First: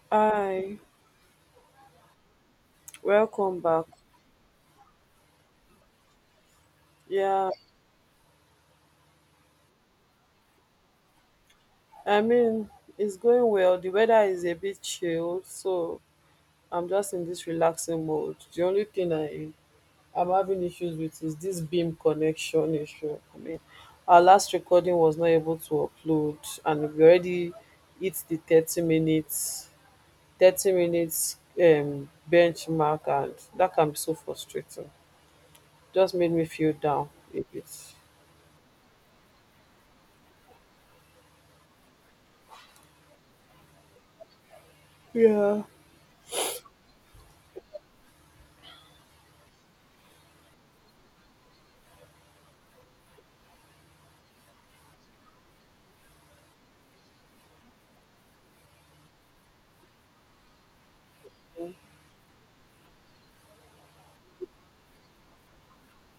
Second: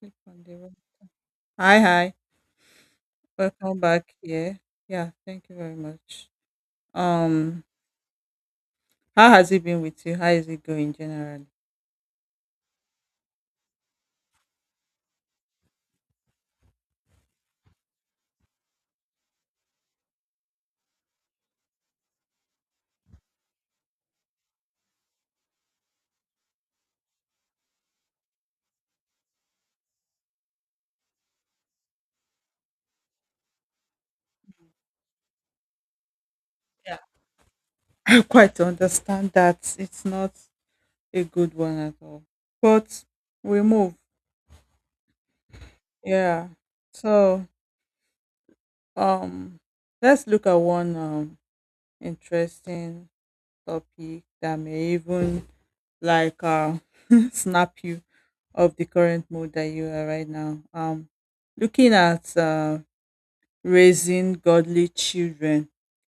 Click on the wrong- Hi, Hi, hi. welcome Welcome back. back here. Yeah, thank you very much. Yeah, Um, how has it been with you? How is it going generally? I mean, it's going well. The weather is a bit chilled, so I'm just in this relaxing mode. The only thing I'm having issues with is this beam connection issue. I mean, our last recording was not able to upload, and we already hit the 30 minutes 30 minutes um benchmark, and that can be so frustrating. Just made me feel Yeah. down a bit. I quite understand that it's not a good one at all. But we move. Yeah. Yeah. So um let's look at one interesting topic that may even like snap you of the current mood that you are right now. Looking at raising godly children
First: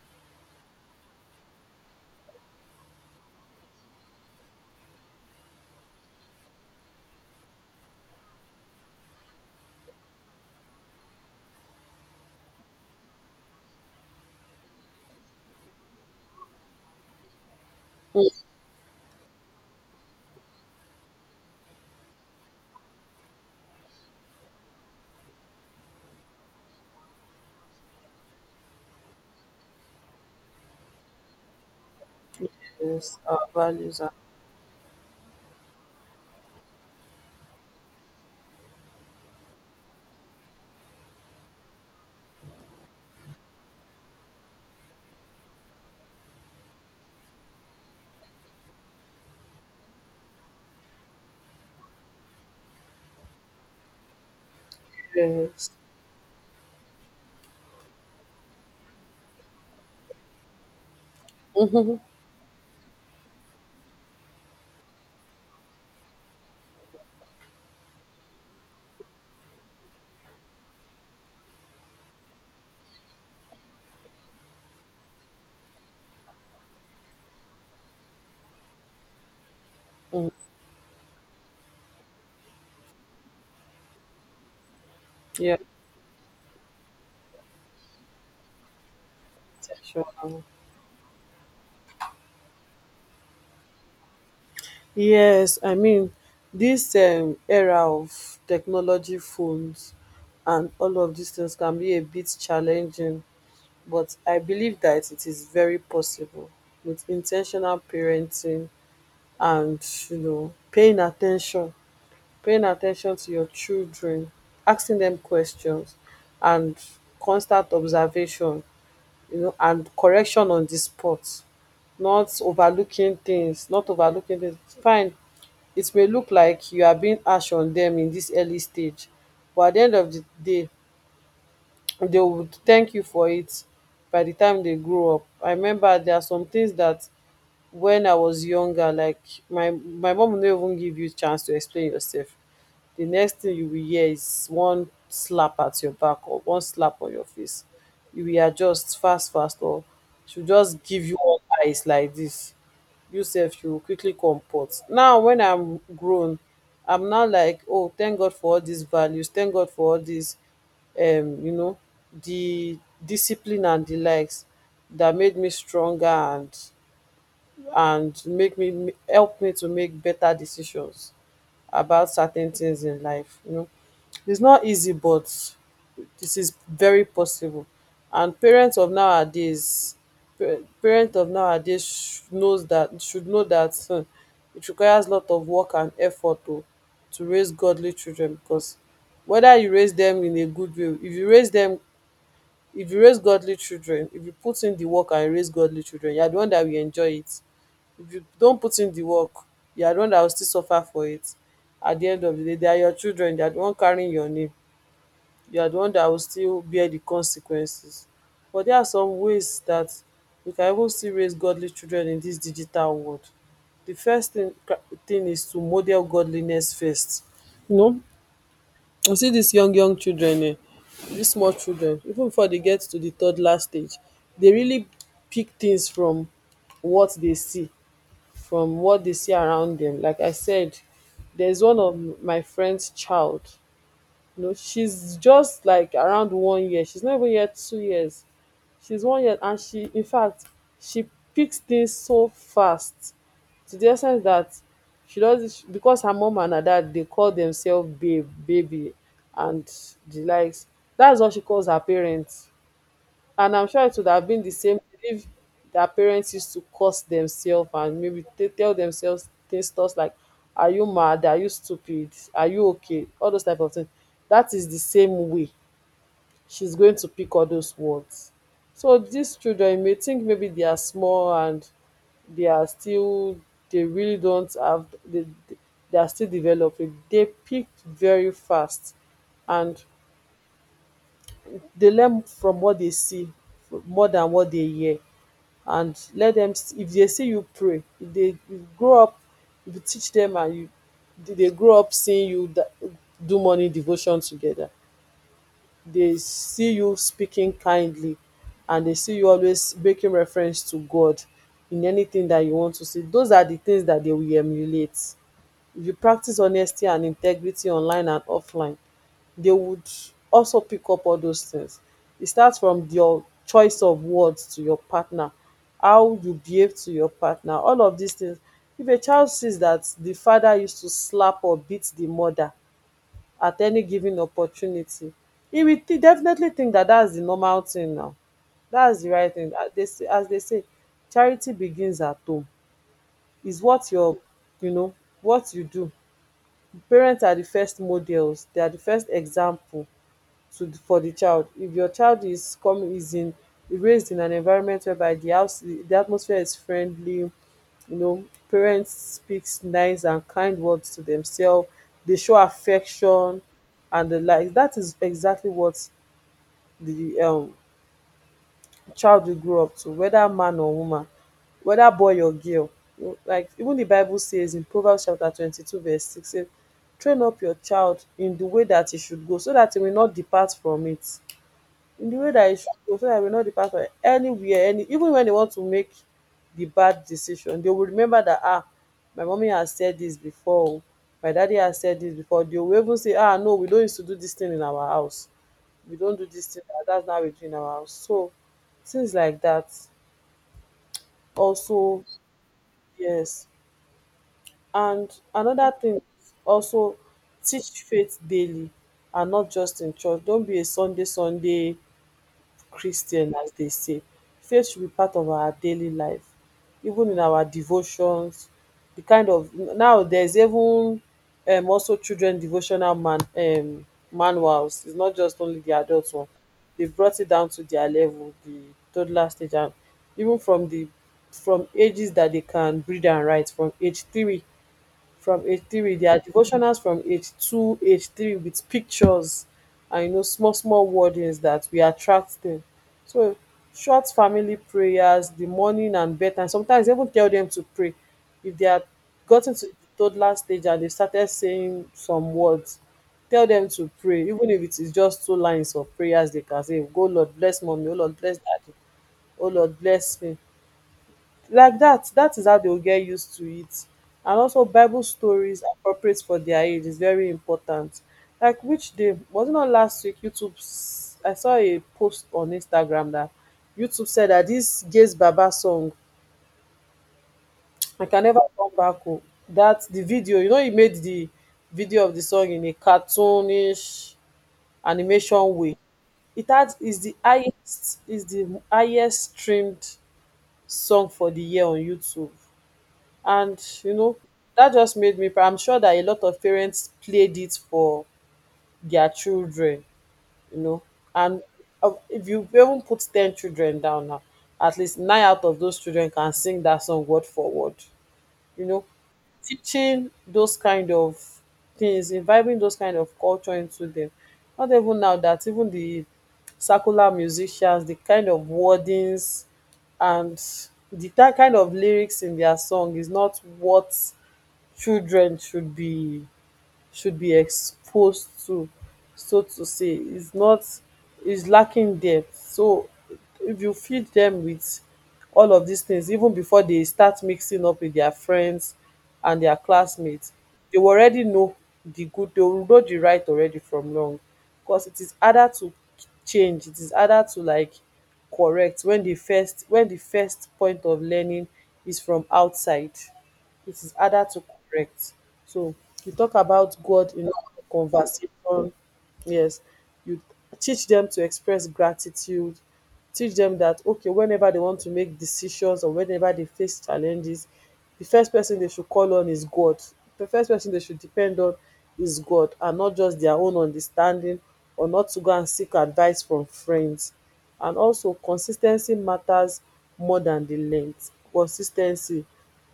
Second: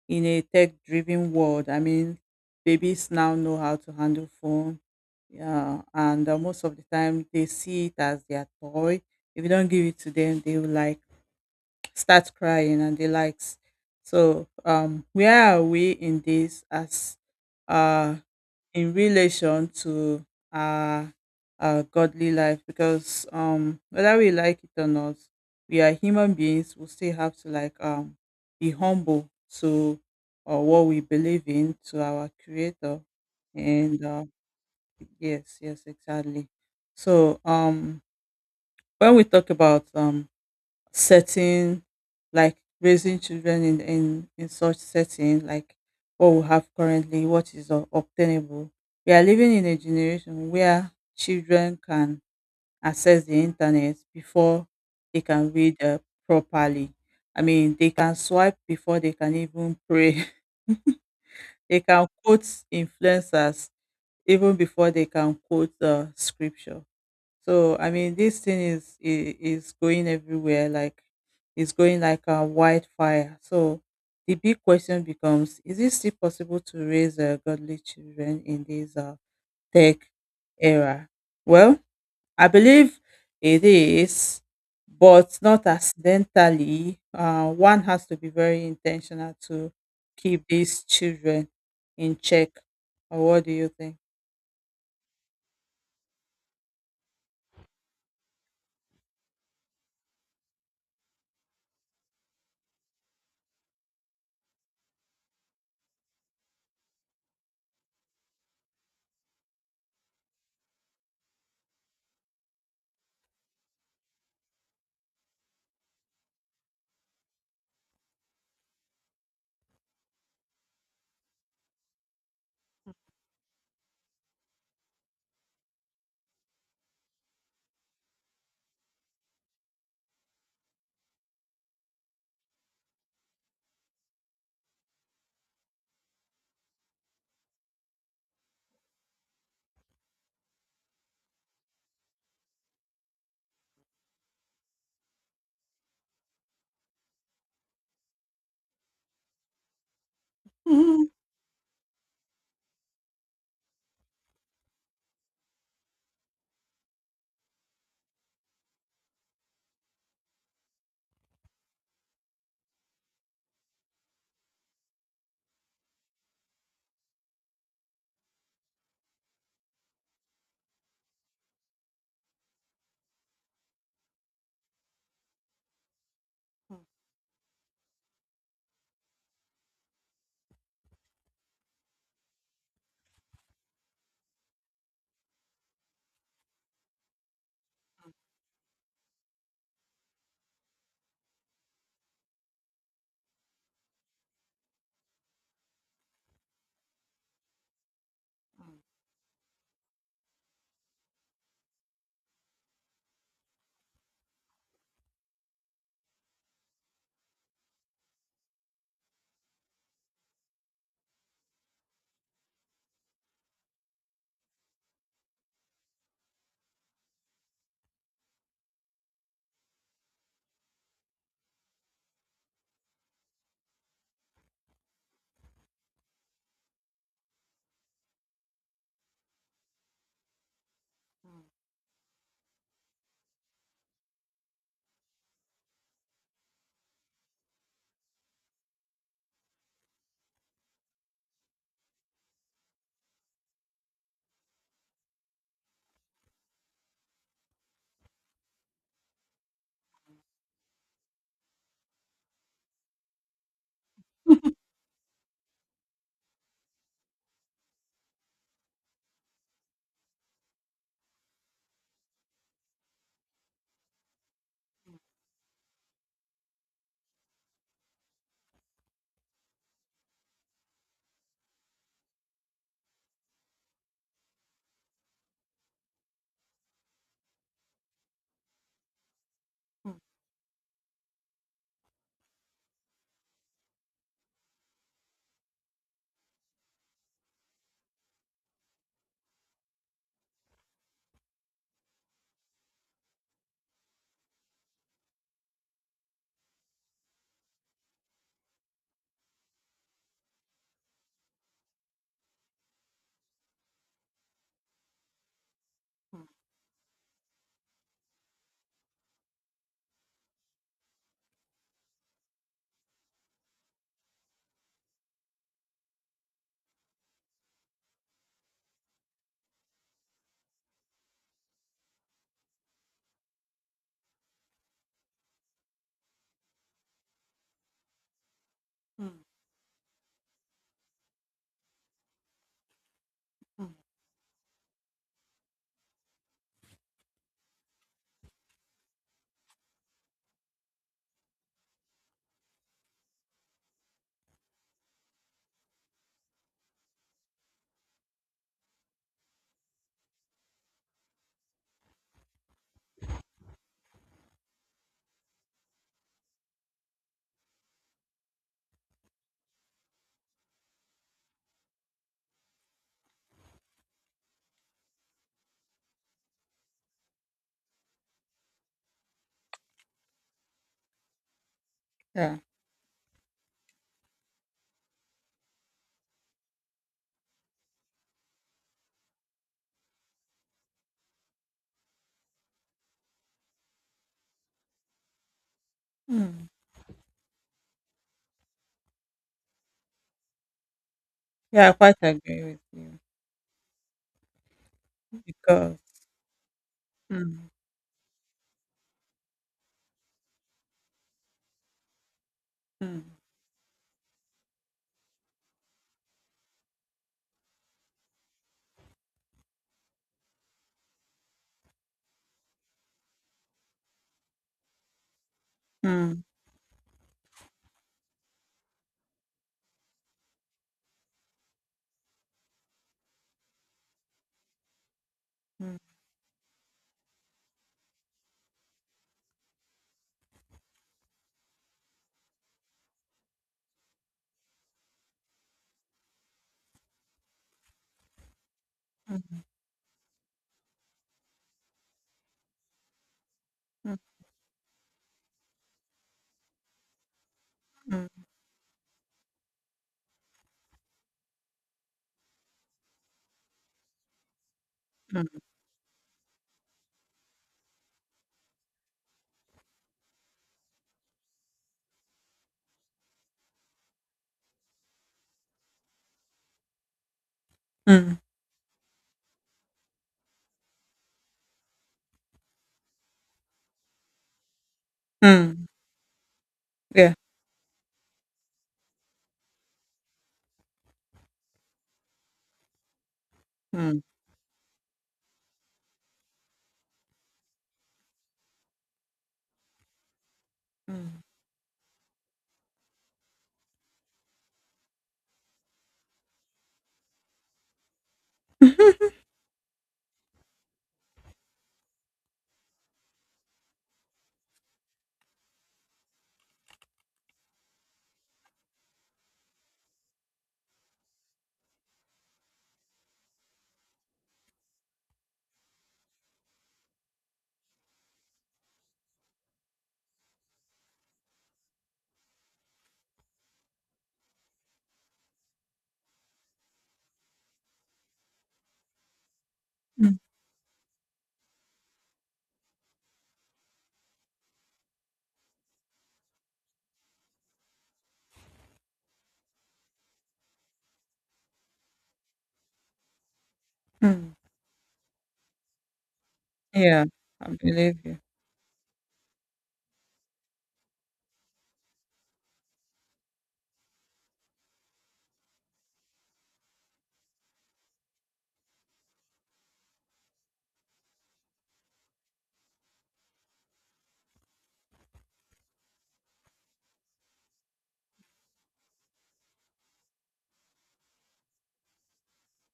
in a tech driven world. I mean, babies now know how to handle phone. Yeah, and most of the time they see it as their toy. If you don't give it to them, they will like start crying and they likes. So, where are we in this as uh in relation to our, our godly life, because whether we like it or not, we are human beings. We still have to like be humble to what we believe in, to our creator. Yes, our values. And yes, yes, exactly. So when we talk about setting, like raising children in such setting, like what we have currently, what is obtainable. We are living in a generation where children can access the internet before they can Yes. read properly. I mean, they can swipe before they can even pray they Mm-hmm. can quote influencers even before they can quote scripture. So, I mean, this thing is going everywhere, like it's going like a wildfire. So the big question becomes: is it still possible to raise godly children in this tech era? Well, I believe it is, but Yeah, not accidentally. One has to be very intentional to sexual. keep these children in check. Or what do you think? Yes, I mean this era of technology phones and all of these things can be a bit challenging, but I believe that it is very possible with intentional parenting and, you know, paying attention to your children, asking them questions, and constant observation, you know, and correction on the spot, not overlooking things, not overlooking things. Fine, it may look like you are being harsh on them in this early stage, but at the end of the day, they would thank you for it by the time they grow up. I remember there are some things that when I was younger, like my mom would not even give you chance to explain yourself. Di next tin you will hear is one slap at your back or one slap on your face. You will adjust fast fast or she will just give you one eyes like dis, you sef you go quickly comport. Now wen I'm grown, I'm now like, oh, thank God for all dis values, thank God for all dis um you know di discipline and di likes dat made me stronger and make me help me to make beta decisions about certain things in life. You know, it's not easy, but this is very possible. And parents of nowadays, parent of nowadays knows that should know that hmm, it requires a lot of work and effort to raise godly children, because whether you raise them in a good way, if you raise them, if you raise godly children, if you put in the work and raise godly children, you are the one that will enjoy it. If you don't put in the work, you are the one that will still suffer for it. At the end of the day, they are your children, they are the one carrying your name, you are the one that will still bear the consequences. But there are some ways that we can even still raise godly children in this digital world. The first thing is to model godliness first. You know, you see these young young children, this small children, even before they get to the toddler stage, they really pick things from what they see, from what they see around them. Like I said, there's one of my friend's child. You know, she's just like around 1 year. She's not even yet 2 years. She's 1 year, and she in fact she picks things so fast, to the extent that she does it because her mom and her dad, they call themselves babe, baby and the likes. That's what she calls her parents. And I'm sure it would have been the same if their parents used to curse themselves and maybe tell themselves things thoughts like, are you mad? Are you stupid? Are you okay? All those type of things. That is the same way she's going to pick all those words. So these children, you may think maybe they are small and they are still, they really don't have, they, they they are still developing. They pick very fast, and they learn from what they see more than what they hear. And let them, if they see you pray, if dey grow up, if you teach them, and you, they grow up seeing you do morning devotion together. They see you speaking kindly, and they see you always making reference to God in anything that you want to see. Those are the things that they will emulate. If you practice honesty and integrity online and offline, they would also pick up all those things. It starts from your choice of words to your partner, how you behave to your partner, all of these things. If a child sees that the father used to slap or beat the mother at any given opportunity, he will definitely think that that's the normal thing now. That's the right thing. As they say, charity begins at home. Is what your, you know what you do, parents are the first models. They are the first example to, for the child. If your child is coming, is in, raised in an environment whereby the house, the atmosphere is friendly, you know, parents speaks nice and kind words to themselves, they show affection and the like. That is exactly what the child you grow up to, whether man or woman, whether boy or girl. Like even the Bible says in Proverbs chapter 22 verse 6, say, train up your child in the way that he should go so that he will not depart from it. In the way Yeah. that he should go so that he will not depart from it. Anywhere, any, even when they want to make the bad decision, they will remember that, ah, my mommy has said this before, oh, my daddy has said this before. They will even say, ah no, we don't used to do this thing in our house, we don't do this Mm. thing, that's not we do in our house. So things like that, Yeah, I quite also. agree with you Yes. And another because thing is also, mm, teach faith daily and not just in church. Don't be a sunday sunday mm, Christian, as they say. Faith should be part of our daily life, even in our devotions. The kind of, now there's even, also children devotional manuals. It's not just only the adult mm, one. They've brought it down to their level, the toddler stage, and even from the from ages that they can read and write, from age 3, mm, there are devotionals from age 2, age 3, with pictures, and, you know, small small wordings that we attract them. So, short family prayers, the morning and bedtime, sometimes even tell them to pray if they are mm, gotten ten to the toddler stage and they started saying some words, tell them to mm, pray, even if it is just two lines of prayers they can say, "Go Lord bless mommy. Oh mm, Lord bless daddy, oh Lord bless me." Like that, that is how they will get used to it. And also bible mm, stories appropriate for their age is very important. Like, which day was it, not last week, youtube, I saw a post on instagram that youtube said that this gaze baba song, I mm, can never come back home, that the video, you know, he made the video of the song in a cartoonish animation mm, way. It has, is yeah, the highest, is the highest streamed song for the year on youtube. And, you mm, know, that just made me I'm sure that a lot of parents played it for their children, you know. mm, And if you even put 10 children down now, at least nine out of those children can sing that song word for word, you know. Teaching those kind of things, imbibing those kind of culture into them, not even now that even the circular musicians, the kind of wordings and the that kind of lyrics in their song, is not what children should be exposed to, so to say, is not, is lacking depth. So if you feed them with all of these things, even before they start mixing up with their friends and their mm, classmates, they will already know the good, they will know the right already from wrong, cos it is harder to change, it is harder to like correct when the first point of learning is from outside, it is harder mm. to correct. So, you talk about Yeah, God in I our believe you. conversation. Yes, you teach them to express gratitude. Teach them that okay, whenever they want to make decisions or whenever they face challenges, the first person they should call on is God. The first person they should depend on is God, and not just their own understanding, or not to go and seek advice from friends. And also, consistency matters more than the length. Consistency,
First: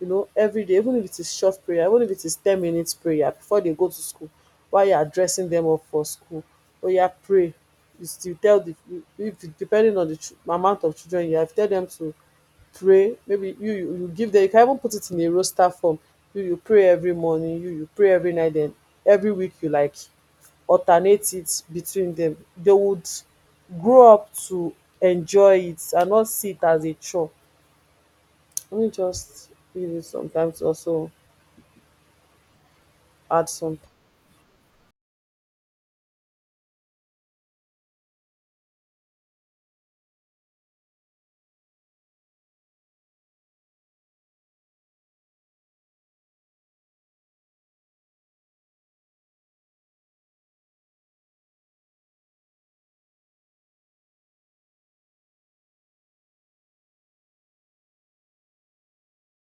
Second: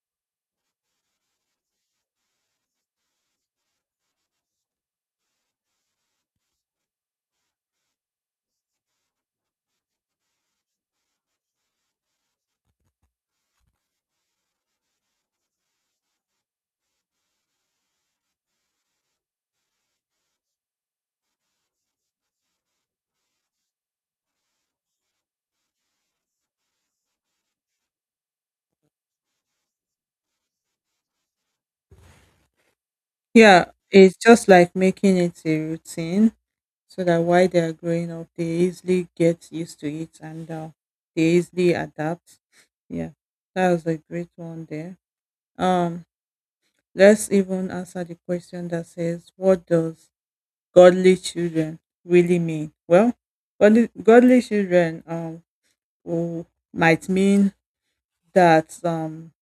you know, everyday, even if it is short prayer, even if it is 10 minutes prayer before they go to school, while you are dressing them up for school, oya pray. You still tell the, if depending on di amount of children you have, tell them to pray. Maybe you you give them, you can even put it in a roster form. You pray every morning, you pray every night, den every week you like alternate it between them. They would grow up to enjoy it and not see it as a chore. Let me just read it sometimes also add Yeah, some. it's just like making it a routine so that while they are growing up, they easily get used to it, and they easily adapt. Yeah, that was a great one there. Um, let's even answer the question that says, "What does godly children really mean?" Well, godly children will- might mean that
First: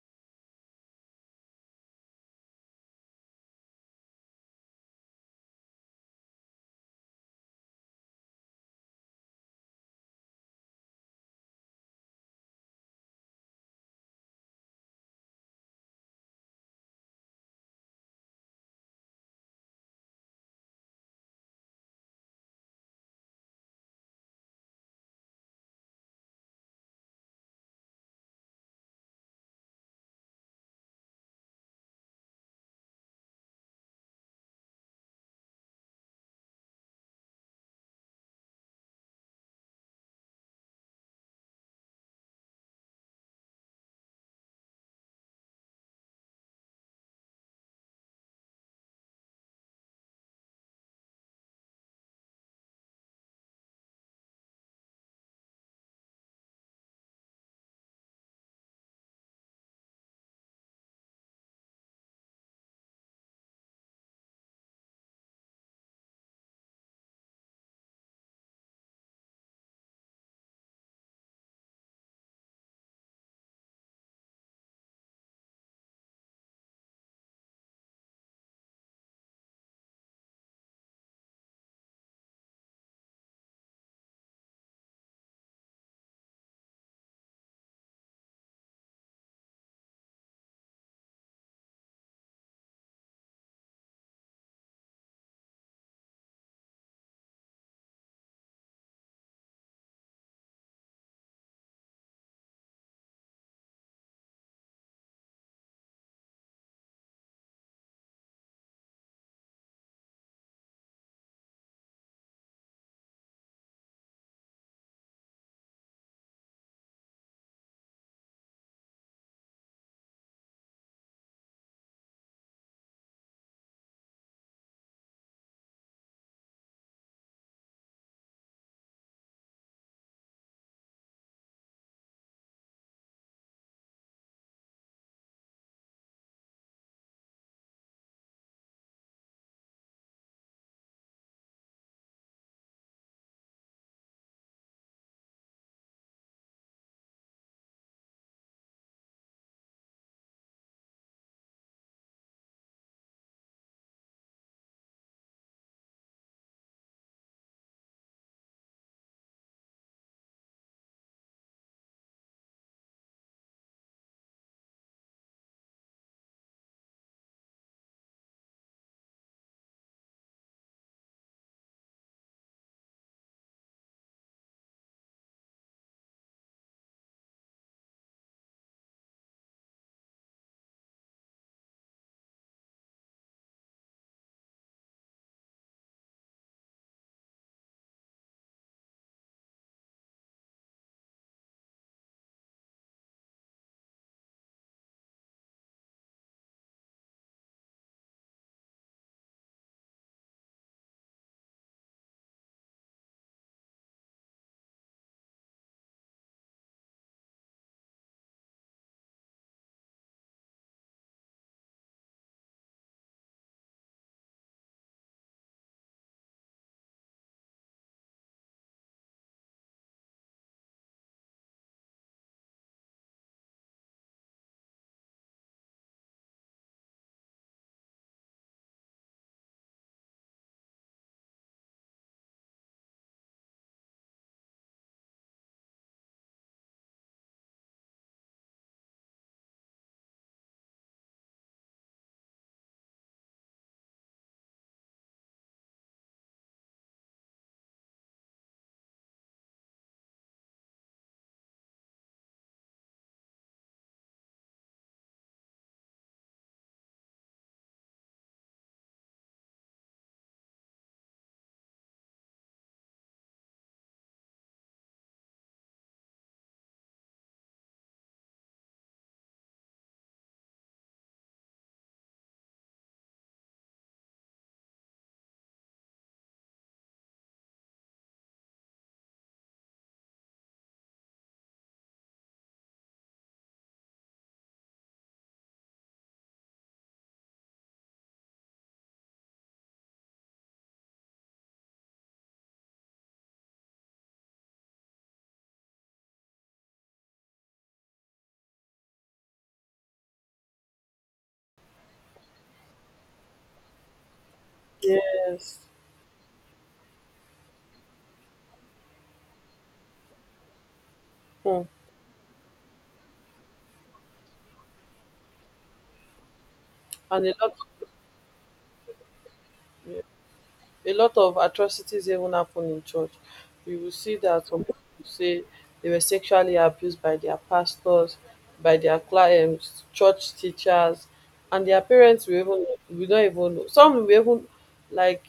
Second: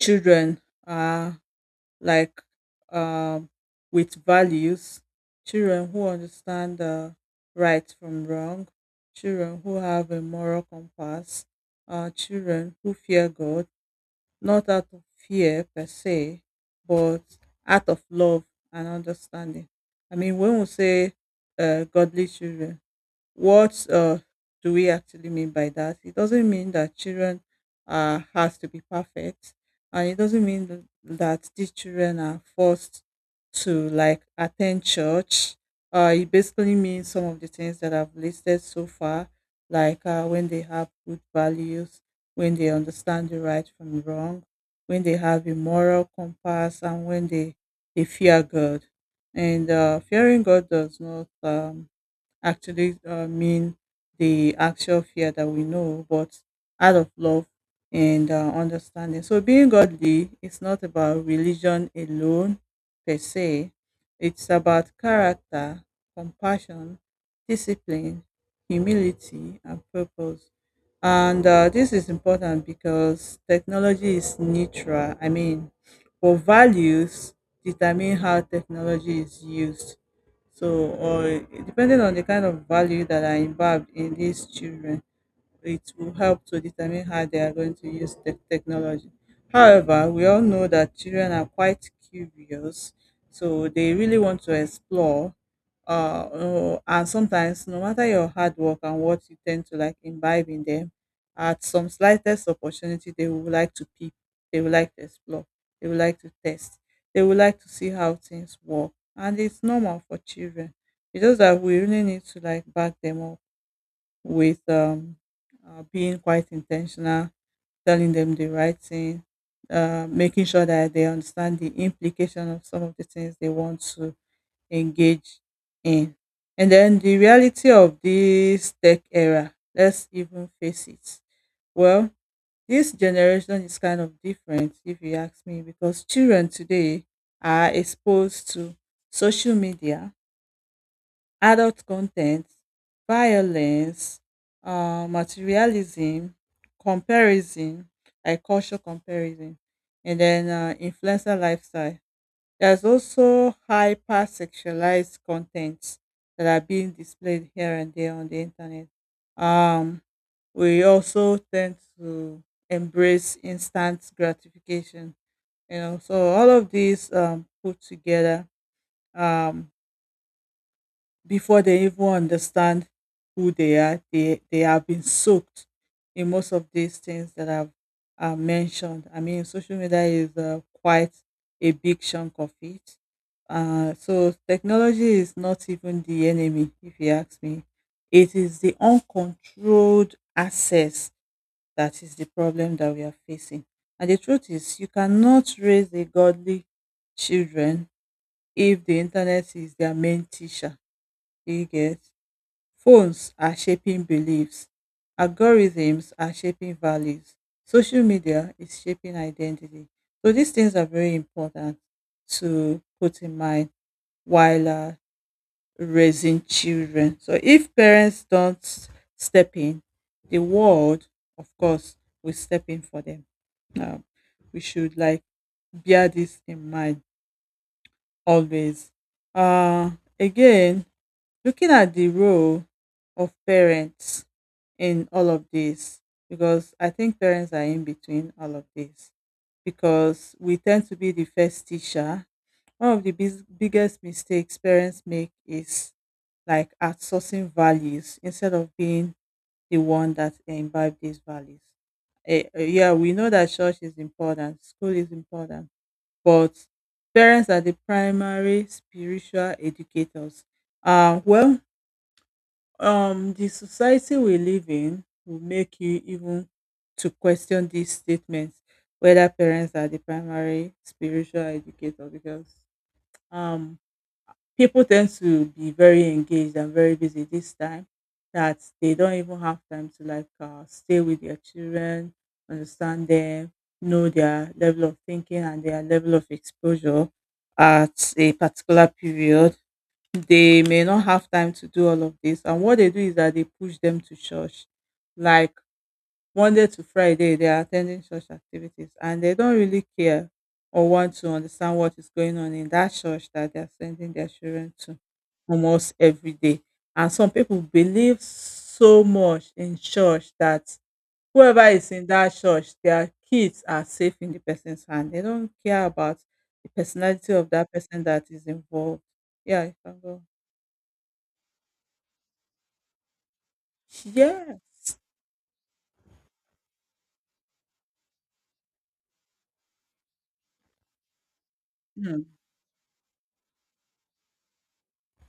children are like, um, with values, children who understand right from wrong, children who have a moral compass, children who fear God, not out of fear per se, but out of love and understanding. I mean, when we say godly children, what do we actually mean by that? It doesn't mean that children has to be perfect, and it doesn't mean that these children are forced to like attend church. It basically means some of the things that I've listed so far, like when they have good values, when they understand the right from wrong, when they have a moral compass, and when they fear God. And fearing God does not actually mean the actual fear that we know, but out of love and understanding. So, being godly is not about religion alone per se, it's about character, compassion, discipline, humility, and purpose. And this is important because technology is neutral. I mean, but values determine how technology is used. So, or it depending on the kind of value that are involved in these children, it will help to determine how they are going to use the technology. However, we all know that children are quite curious, so they really want to explore. Oh, and sometimes, no matter your hard work and what you tend to like imbibe in them, at some slightest opportunity, they would like to peep, they would like to explore, they would like to test, they would like to see how things work. And it's normal for children. It's just that we really need to like back them up with being quite intentional, telling them the right thing, making sure that they understand the implication of some of the things they want to engage in. And then the reality of this tech era, let's even face it. Well, this generation is kind of different, if you ask me, because children today are exposed to social media, adult content, violence, materialism, comparison, like cultural comparison, and then influencer lifestyle. There's also hyper sexualized contents that are being displayed here and there on the internet. Um, we also tend to embrace instant gratification. You know, so all of these put together, um, before they even understand who they are, they have been soaked in most of these things that I've mentioned. I mean, social media is quite a big chunk of it. So, technology is not even the enemy, if you ask me. It is the uncontrolled access that is the problem that we are facing. And the truth is, you cannot raise a godly children if the internet is their main teacher. Do you get? Phones are shaping beliefs, algorithms are shaping values, social media is shaping identity. So these things are very important to put in mind while raising children. So if parents don't step in, the world, of course, will step in for them. Um, we should like bear this in mind always. Uh, again, looking at the role of parents in all of this, because I think parents are in between all of this, because we tend to be the first teacher. One of the biggest mistakes parents make is like outsourcing values instead of being the one that imbibe these values. Yeah, we know that church is important, school is important, but parents are the primary spiritual educators. Well, the society we live in will make you even to question these statements, whether parents are the primary spiritual educator, because um people tend to be very engaged and very busy this time, that they don't even have time to like stay with their children, understand them, know their level of thinking and their level of exposure at a particular period. They may not have time to do all of this. And what they do is that they push them to church. Like Monday to Friday, they are attending church activities and they don't really care or want to understand what is going on in that church that they are sending their children to Yes. almost every day. And some people believe so much in church that Hmm. whoever is in that church, their kids are safe in the person's hand. They don't care about the And personality a of lot that person that is involved. Yeah, you can go. a lot of atrocities even happen in church. You will see that some Yes. people say they were sexually abused by their pastors, by their church teachers, and their parents Mm. will even will not even know. Some will even like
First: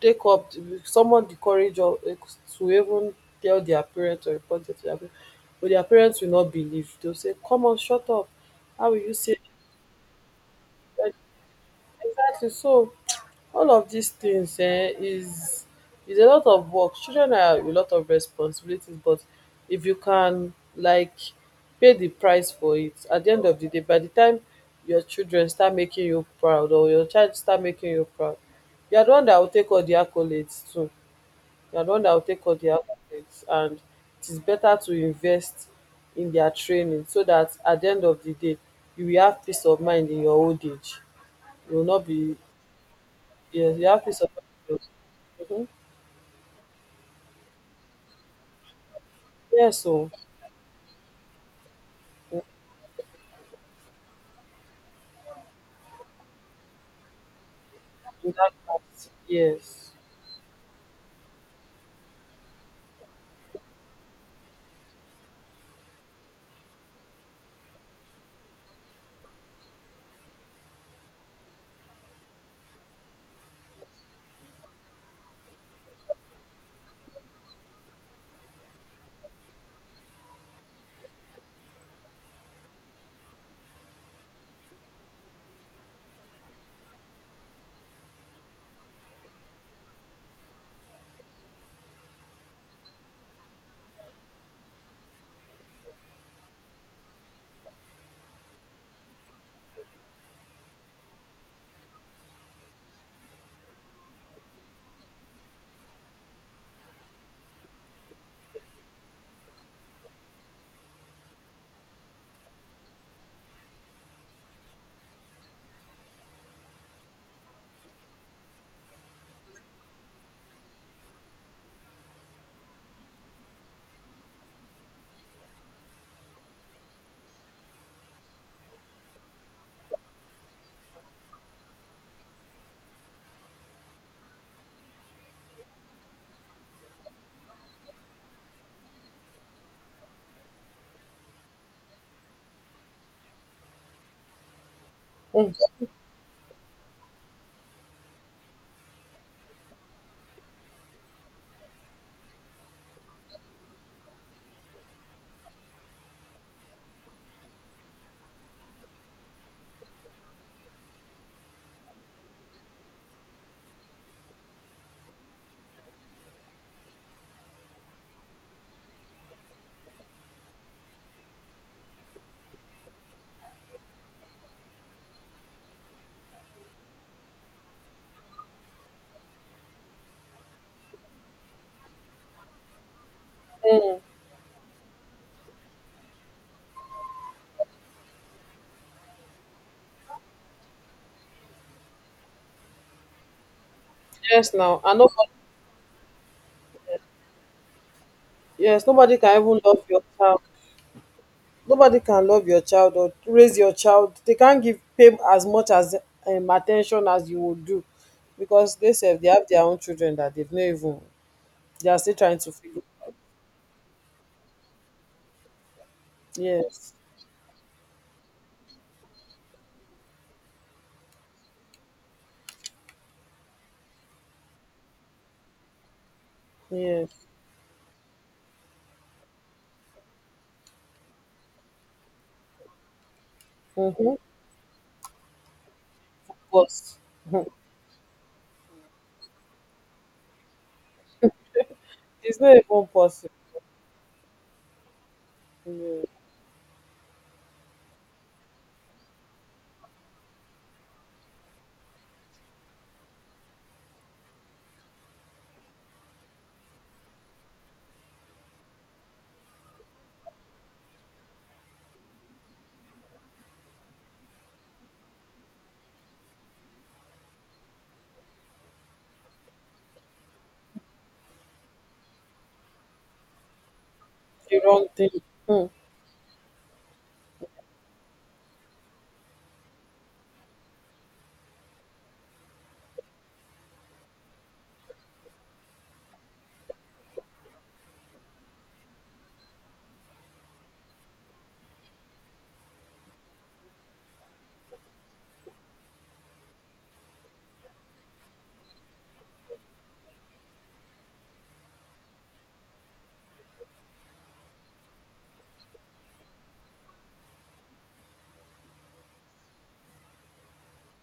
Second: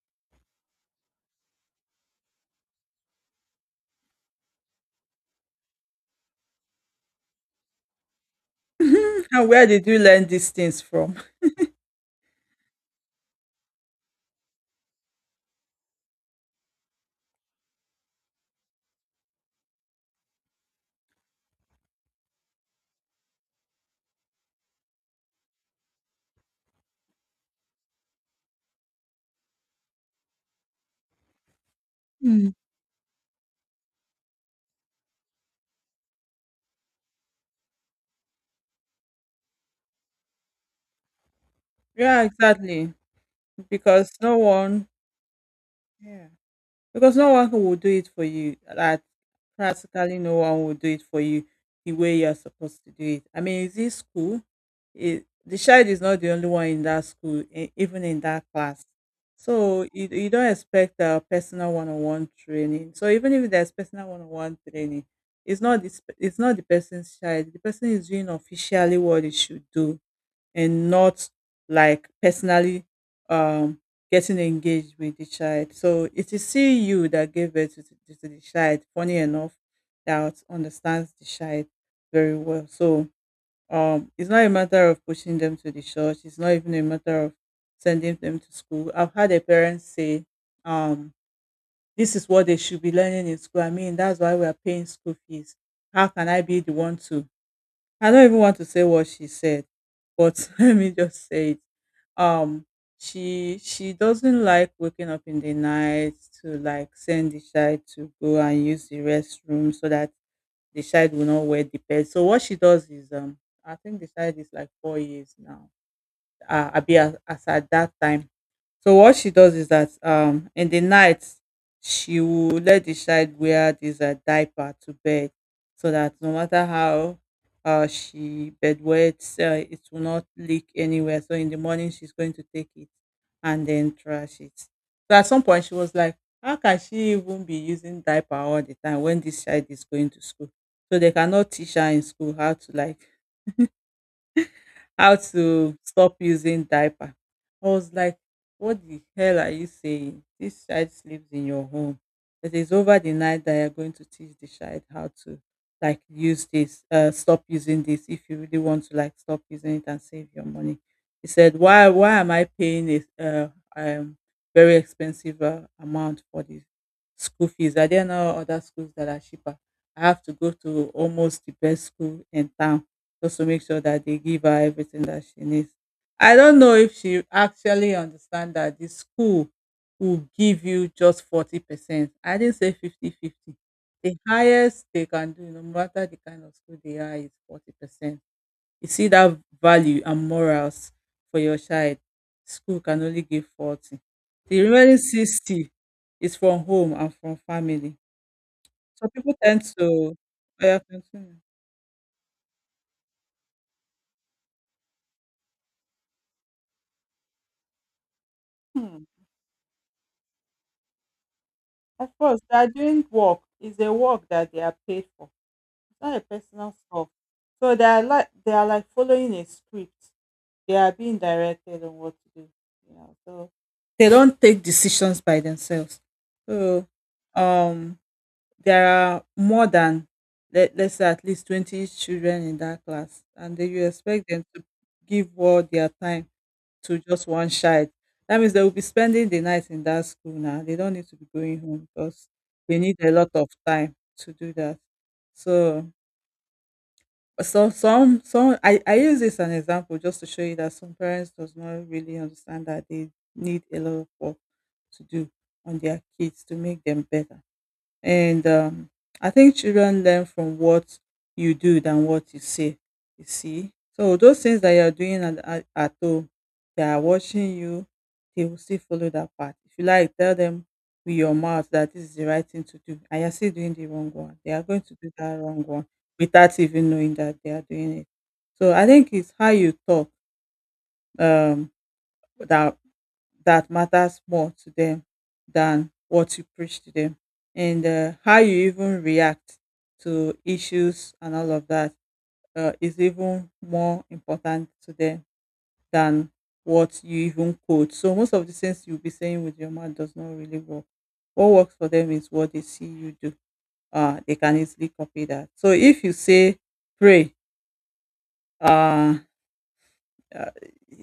take up the- someone di courage of like, to even tell their parents or report it to dia parents, but their parents will not believe. They will say, "Come on, shut up, how will you say’ And where did you learn these things that?" from? Exactly. So all of these things, eh, is a lot of work. Children are a lot of responsibilities, but if you can like pay the price for it, at the end of the day, by the time your children start making you proud or your child start making you proud, you are the one that will take all the accolades too. You are the one that will take Mm. all the accolades, and it is better to invest in their training so that at the end of the day you will have peace of mind in your old age. You will not Yeah, be, exactly. yes, you have Because peace of no mind. one, Mhm. yeah. Because no one will do it for you. That Yes, oh, practically no one will do it for you the way you're supposed to do it. I mean, is this school? It, the child is not the only one in that school, even in that without that, part, class. So yes. you don't expect a personal one-on-one training. So even if there's personal one-on-one training, it's not this. It's not the person's child. The person is doing officially what it should do, and not like personally um getting engaged with the child. So it is still you that gave birth to the child, funny enough, that understands the child very well. So it's not a matter of pushing them to the church, it's not even a matter of sending them to school. I've had a parent say, um, this is what they should be learning in school. I mean, that's why we are paying school fees. How can I be the one to I don't even want to say what she said, but let me just say it. Um, she doesn't like waking up in the night to like send the child to go and use the restroom so that the child will not wear the bed. So what she does is I think the child is like 4 years now. I be as, at that time, so what she does is that in the night she will let the child wear this diaper to bed so that no matter how she bedwets, it will not leak anywhere. So in the morning she's going to take it and then trash it. So at some point she was like, how can she even be using diaper all the time when this child is going to school? So they cannot teach her in school how to like how Mm. to stop using diaper. I was like, what the hell are you saying? This child sleeps in your home. It is over the night that you're going to teach the child how to like stop using this if you really want to like stop using it and save your money. He said, why am I paying this um, very expensive amount for this school fees? Are there no other schools that are cheaper? I have to go to almost the best school in town just to make sure that they give her everything that she needs. I don't know if she actually understand that the school will give you just 40%. I didn't say fifty-fifty. The highest they can do, no matter the kind of school they are, is 40%. You see that value and morals for your child. School can only give 40. Yes, The now remaining and nobody, 60 is from home and from family. yes, So nobody people can even tend love your to. child. Oh, yeah, continue. Nobody can love your child or raise your child. They can't give pay as much as attention as you would do, because they say they have their own children that they've not even. They are still Of trying course, to they are figure. doing work. It's a work that they are paid for. It's not a personal Yes, stuff. So they are like following a script. They are being directed on what to do. You know, so they don't take decisions by themselves. So yes. um there are more than, let's say, at least 20 children in that class, and then you Mm-hmm. expect them to give all their time But to just one mhm, child. That means they will be spending the night in that school now. They don't need to be going home because it's not they even need a possible. lot of time to do that. So, so, some I use this as an example just to show you that some parents does not really understand that they need a lot of work to do on their kids to make them better. And I think children learn from what you do than what you say. You see, so those things that you're doing at home, they are watching you. They will still follow that path. If you like, tell them with your mouth that this is the right thing to do, and you're still doing the wrong one, they The are going wrong to thing. do that wrong Mm-hmm. one without even knowing that they are doing it. So I think it's how you talk, um, that that matters more to them than what you preach to them. And how you even react to issues and all of that is even more important to them than what you even quote. So most of the things you'll be saying with your mouth does not really work. What works for them is what they see you do. They can easily copy that. So if you say pray, uh, uh,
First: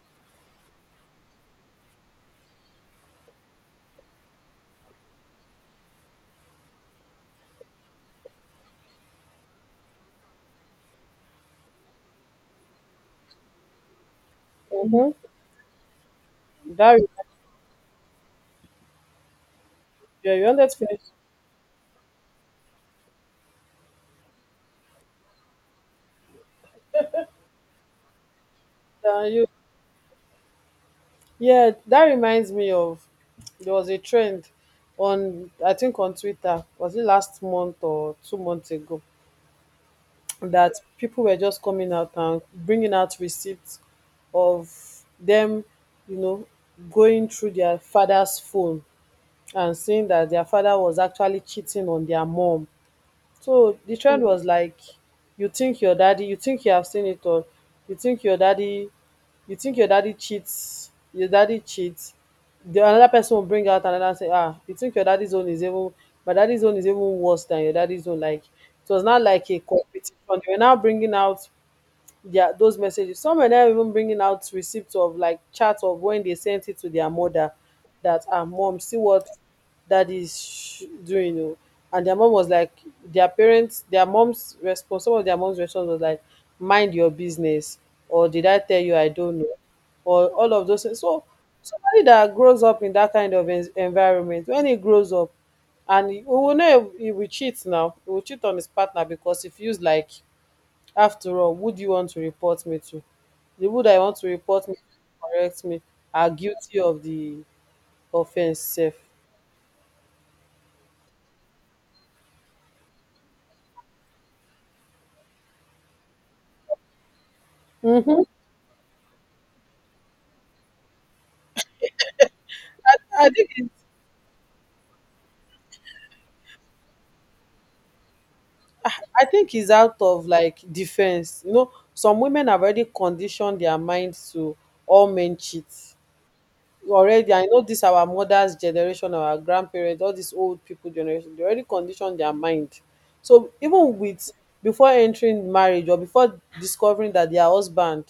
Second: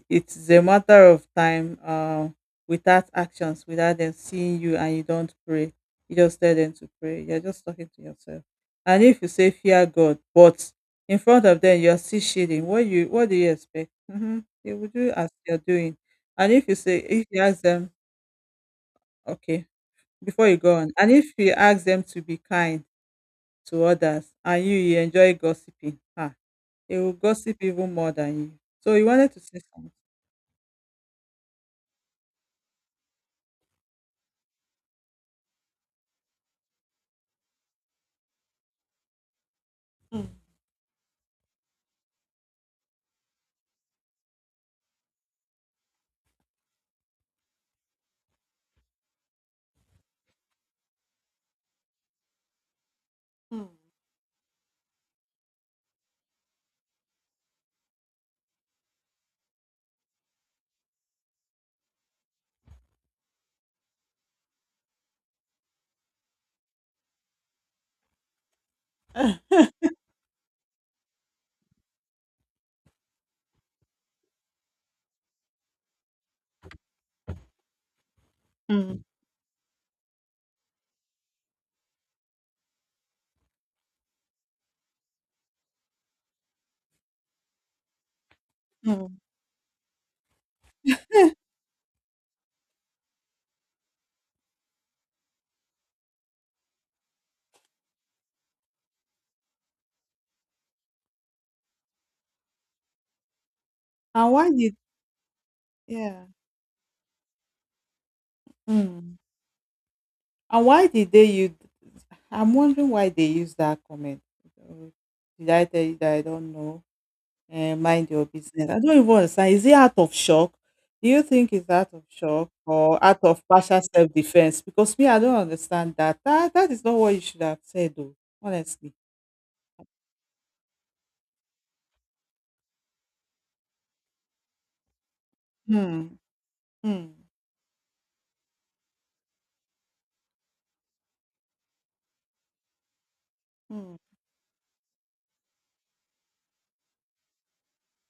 it's a matter of time. Without actions, without them seeing you, and you don't pray, you just tell them to pray, you're just talking to yourself. And if you say fear God, but in front of them you're still shading, what do you expect? Mm-hmm. They will Mm-hmm. do as you're doing. And That if you ask them, okay, you before you wanted go to on, finish. and if you ask them to be kind to others, and you enjoy gossiping, ah, they will gossip even more than you. So you wanted to You say something? Yeah, that reminds me of there was a trend on, I think, on Twitter. Was it last month or 2 months ago, that people were just coming out and bringing out receipts of them, you know, going through their father's phone and seeing that their father was actually cheating on their mom. Mm, So the trend was like, you think your daddy, you think you have seen it all, you think your daddy, you think your daddy cheats, your daddy cheats, the another person will bring out another say, ah, you think your daddy's own is even, my daddy's own is even worse than your daddy's own. Like it was not like a competition. They were now bringing out their those messages. Some were not even bringing out receipts of like chats of when they sent it to their mother, that, our mom, see mm, what daddy is sh- doing oh. And their mom was like, their parents, their mom's response, some of their mom's response was like, mind your business, or did I tell you I mm. don't know, or all of those things. So somebody that grows up in that kind of en- environment, when he grows up, and he, we will know, he will cheat now. He will cheat on his partner because he feels like, after all, who do you want to report me to? The would I want to And why report me did, to correct me yeah? are guilty of the offense sef. Mm. And why did they use? I'm wondering why they use that comment. Uh, Did I tell you that I don't know? And mind um your business. I don't even understand. Is it out of shock? Do you think it's out of shock or out I of think partial its, self defense? Because me, I don't understand that. That is not what you should have said, though. Honestly. I think its out of like defense. You know, some women have already conditioned their minds to all men cheat Hmm. Hmm. already. I know this our mothers generation, our grandparents, all these old people generation, they already conditioned their mind, so Hmm. even with, before entering marriage or before discovering that their husband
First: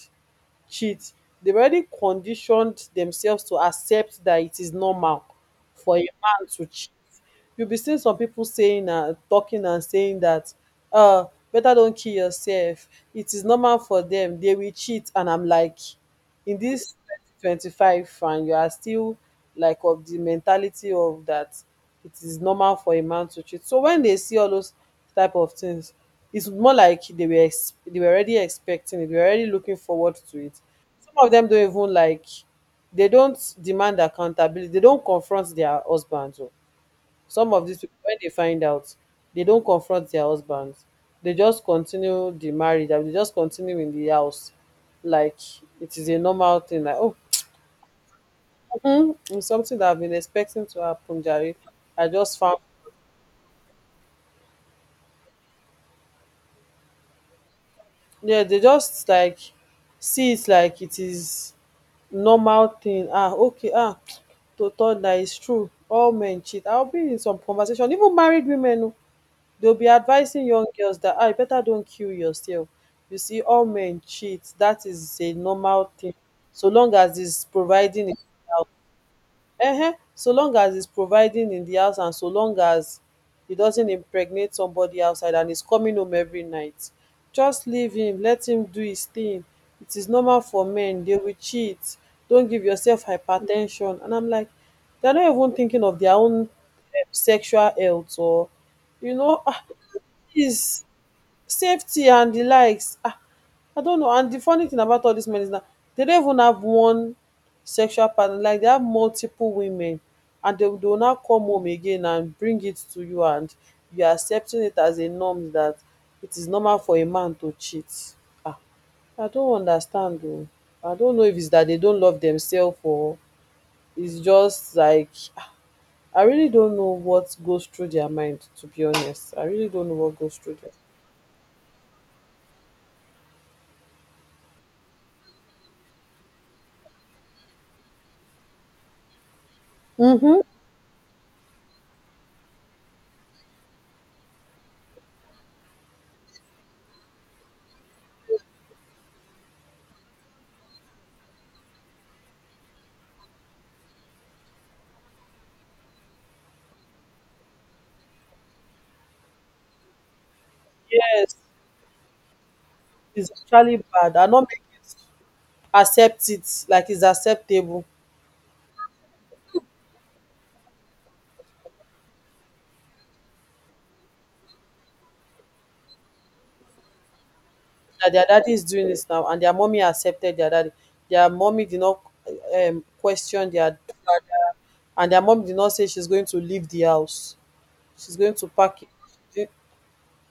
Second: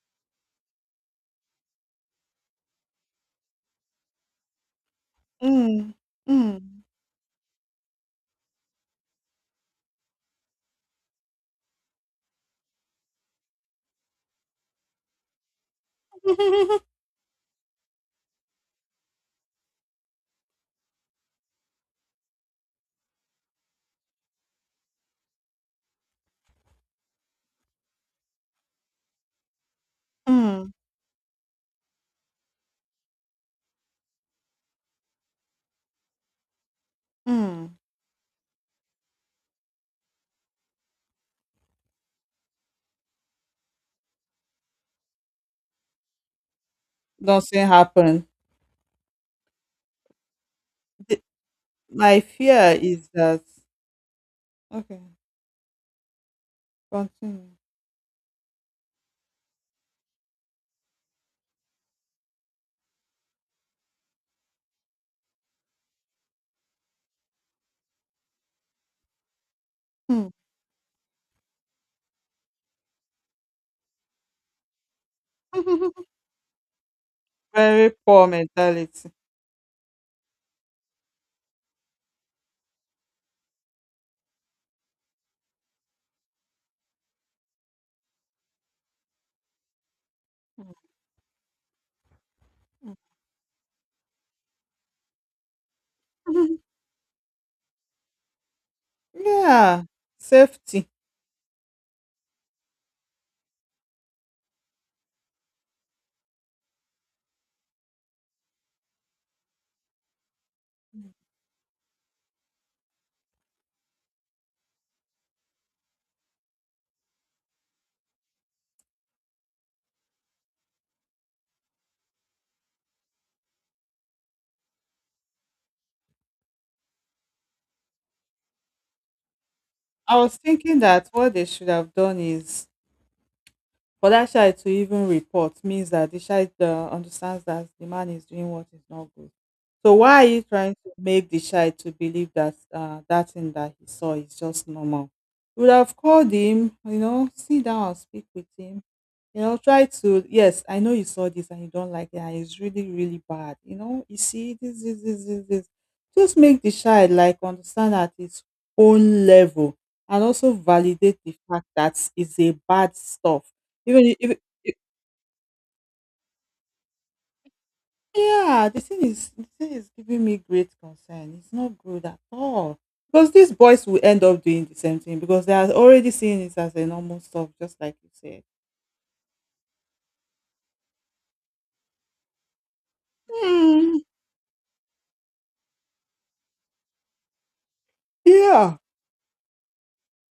cheat, they've already conditioned themselves to accept that it is normal Hmm. for a man Hmm. to cheat. You'll be seeing some people saying and talking and saying that, uh better don't kill yourself. It is normal for them. They will cheat. And I'm like, in this 2025 and you are still like of the mentality of that it is normal for a man to cheat. So when they see all those type of things, it's more like they were ex- they were already expecting it. They were already looking forward to it. Hmm. Some of them don't even like, they don't demand accountability. They don't confront their husbands, oh. Some of these, Hmm. pipu wen dey find out, they don't confront their husbands. They just continue the marriage, abi dey just continue in the house like it is a normal thing. Like, oh, Nothing happened. It's something that I've been expecting to The- happen jare. I my just found, fear is that. Okay, continue. yeah. They just like see it like it is normal thing. Ah, okay, ah, to turn dat is true, all men cheat. I bin in some conversation, even married women oh, they'll be Hmm. advising young girls that, ah, you better don't kill yourself, you see all men cheat, that is a normal thing. So long as it's Very providing, poor mentality. So long as it's providing in the house, and so long as he doesn't impregnate somebody outside and is coming home every night, just leave him, let him do his thing. It is normal for men, they will cheat. Don't give Mm. yourself hypertension. And I'm like, they're not even thinking of their own sexual health or, you know, ah, Yeah, please, safety. safety and the likes. Ah, I don't know. And the funny thing about all these men is that they don't even have one sexual partner. Like they have multiple women, and they, will- they now come home again and bring it to you, and you are accepting it as a norm that it is normal for a man to cheat. Ah, I don't understand though. I don't know if it's that they don't love themselves, or it's just like, ah, I really don't know what goes through their mind. To be honest, I really don't know I what goes was through their. thinking that what they should have done is, for that child to even report means that the child understands that the man is doing what is not good. So why are Mm-hmm. you trying to make the child to believe that that thing that he saw is just normal? You would have called him, sit down and speak with him. Try to, yes, I know you saw this and you don't like it and it's really, really bad. You see this, this, this, this, this. Just make the child like understand at its own level, and also validate Yes. the fact that it's a bad It's stuff. actually Even bad. I not make if- accept it like it's acceptable Yeah, the thing is giving me great concern. It's not good at all. Because these boys will end up doing the same thing because they are already seeing it as a normal stuff, just like you that their said. daddy is doing this now and their mommy accepted their daddy. Their mommy did not question their, Hmm. and their mom did not say she's going to leave the house. She's going to Yeah. pack it. Eh,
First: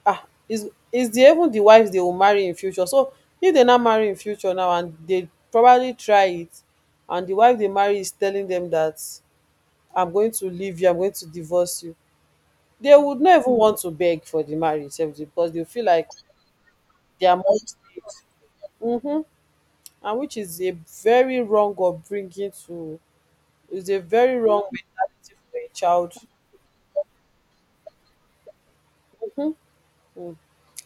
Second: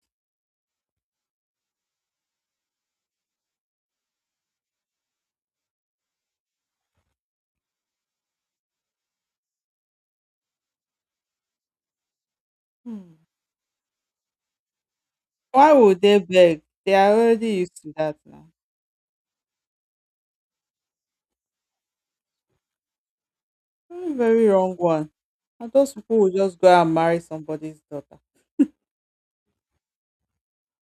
ah, is the even the wives they will marry in future. So if they not marry in future now and they probably try it and the wife they marry is telling them that, I'm going to leave you, I'm going to divorce you. They Hmm. would not even want to beg for the marriage sef because they Why feel would like they beg? They are their already used to that mindset. now. Mm-hmm. And which is a very wrong upbringing to, is a Very, very very wrong wrong one. mentality for a And those child. people will just go and marry somebody's daughter. Mhm. Mm.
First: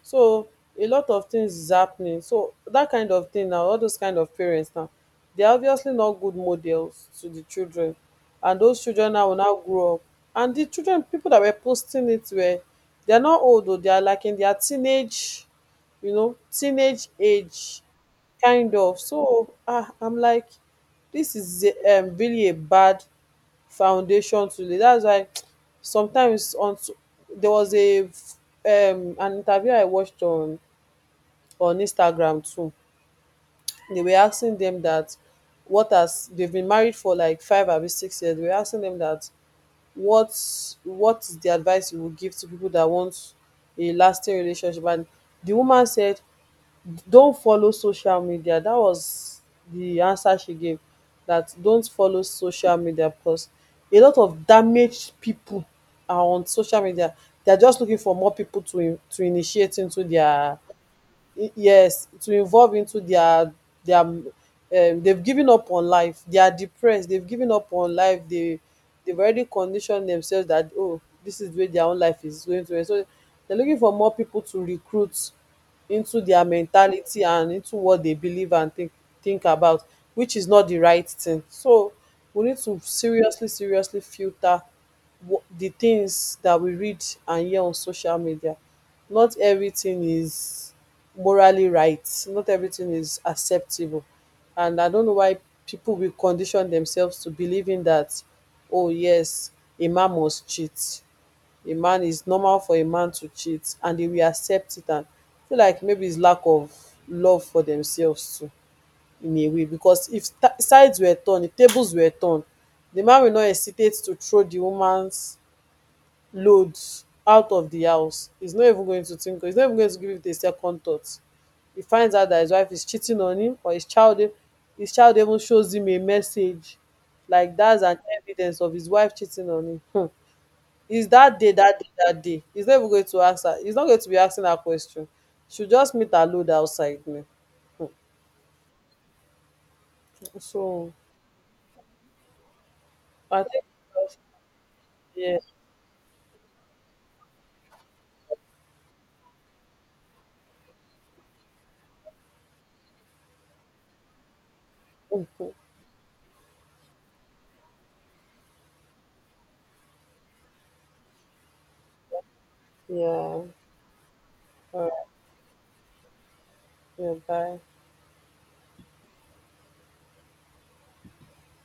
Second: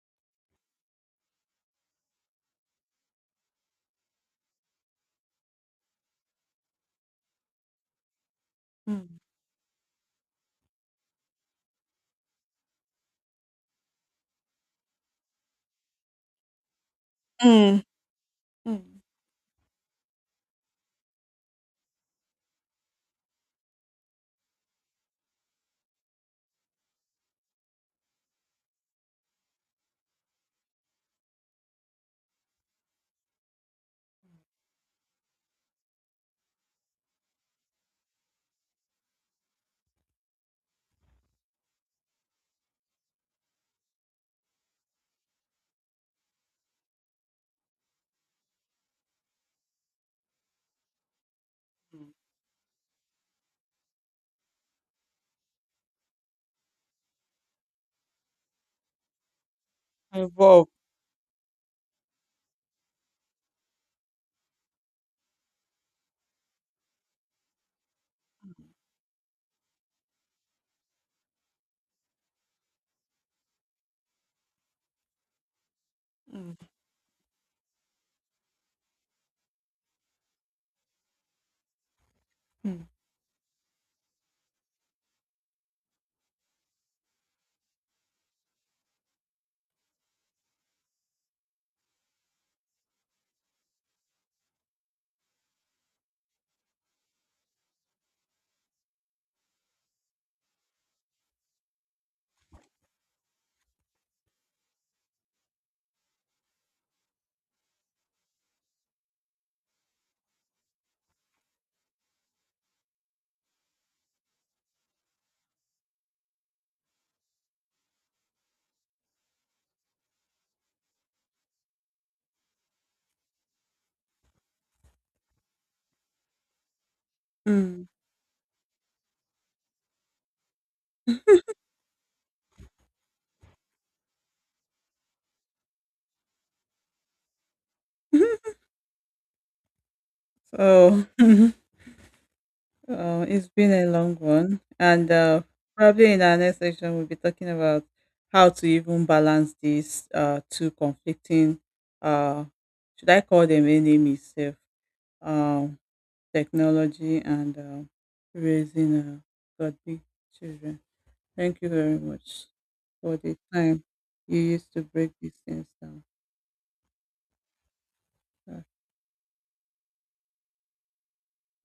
So a lot of things is happening. So that kind of thing now, all those kind of parents now, they are obviously not good models to the children, and those Mm. children now will now grow up. And the children, people that were posting it were, they are not old though. They are like in their teenage, you know, teenage Mm. age kind of. Mm. So ah, I'm like, this is a- really a bad foundation to lay. That's why sometimes on s- there was a f- an interview I watched on Instagram too. They were asking them that what has, they've been married for like 5 or 6 years, they were asking them that what's what is the advice you would give to people that want a lasting relationship. And the woman said, don't follow social media. That was the answer she gave, that don't Mm. follow social media, because a lot of damaged people are on social media. They're just looking for more people to initiate into their, Involved. Yes, to involve into their they've given up on life, they are depressed, they've given up on life, they they've already conditioned themselves that, oh, this is where their own life is going to end. So they're looking for more people to recruit into their Mm. mentality and into what they believe and think about, which is not the right thing. So we need to Mm. seriously seriously filter di tins dat we read and hear on social media. Not everything is morally right, not everything is acceptable, and I don't know why pipu will condition themselves to believing dat, oh yes, a man must cheat, a man is normal for a man to cheat, and dey will accept it and feel like maybe is lack of love for themselves too, in a way. Because if t- sides were turned, if tables were turned, di man will not hesitate to throw di womans loads out of the house. He's not even going to think, he's not even going to give it a second thought. He finds out that his wife is cheating on him, or his child e- his child even shows him a message, like that's Mm. an evidence of his wife cheating on him. Hmm. Is that day, that day, that day? He's not even going to ask her. He's not going to be asking her question. She'll just meet her load outside me. Hmm. So So I it's think, been a long one, and yeah. Probably in our next section we'll be talking about how to even balance these two conflicting. Uh, should I call them enemies? Self. Um, Technology and raising godly children. Thank you very much Yeah. for the All time you used to right. break these things down. Yeah, bye.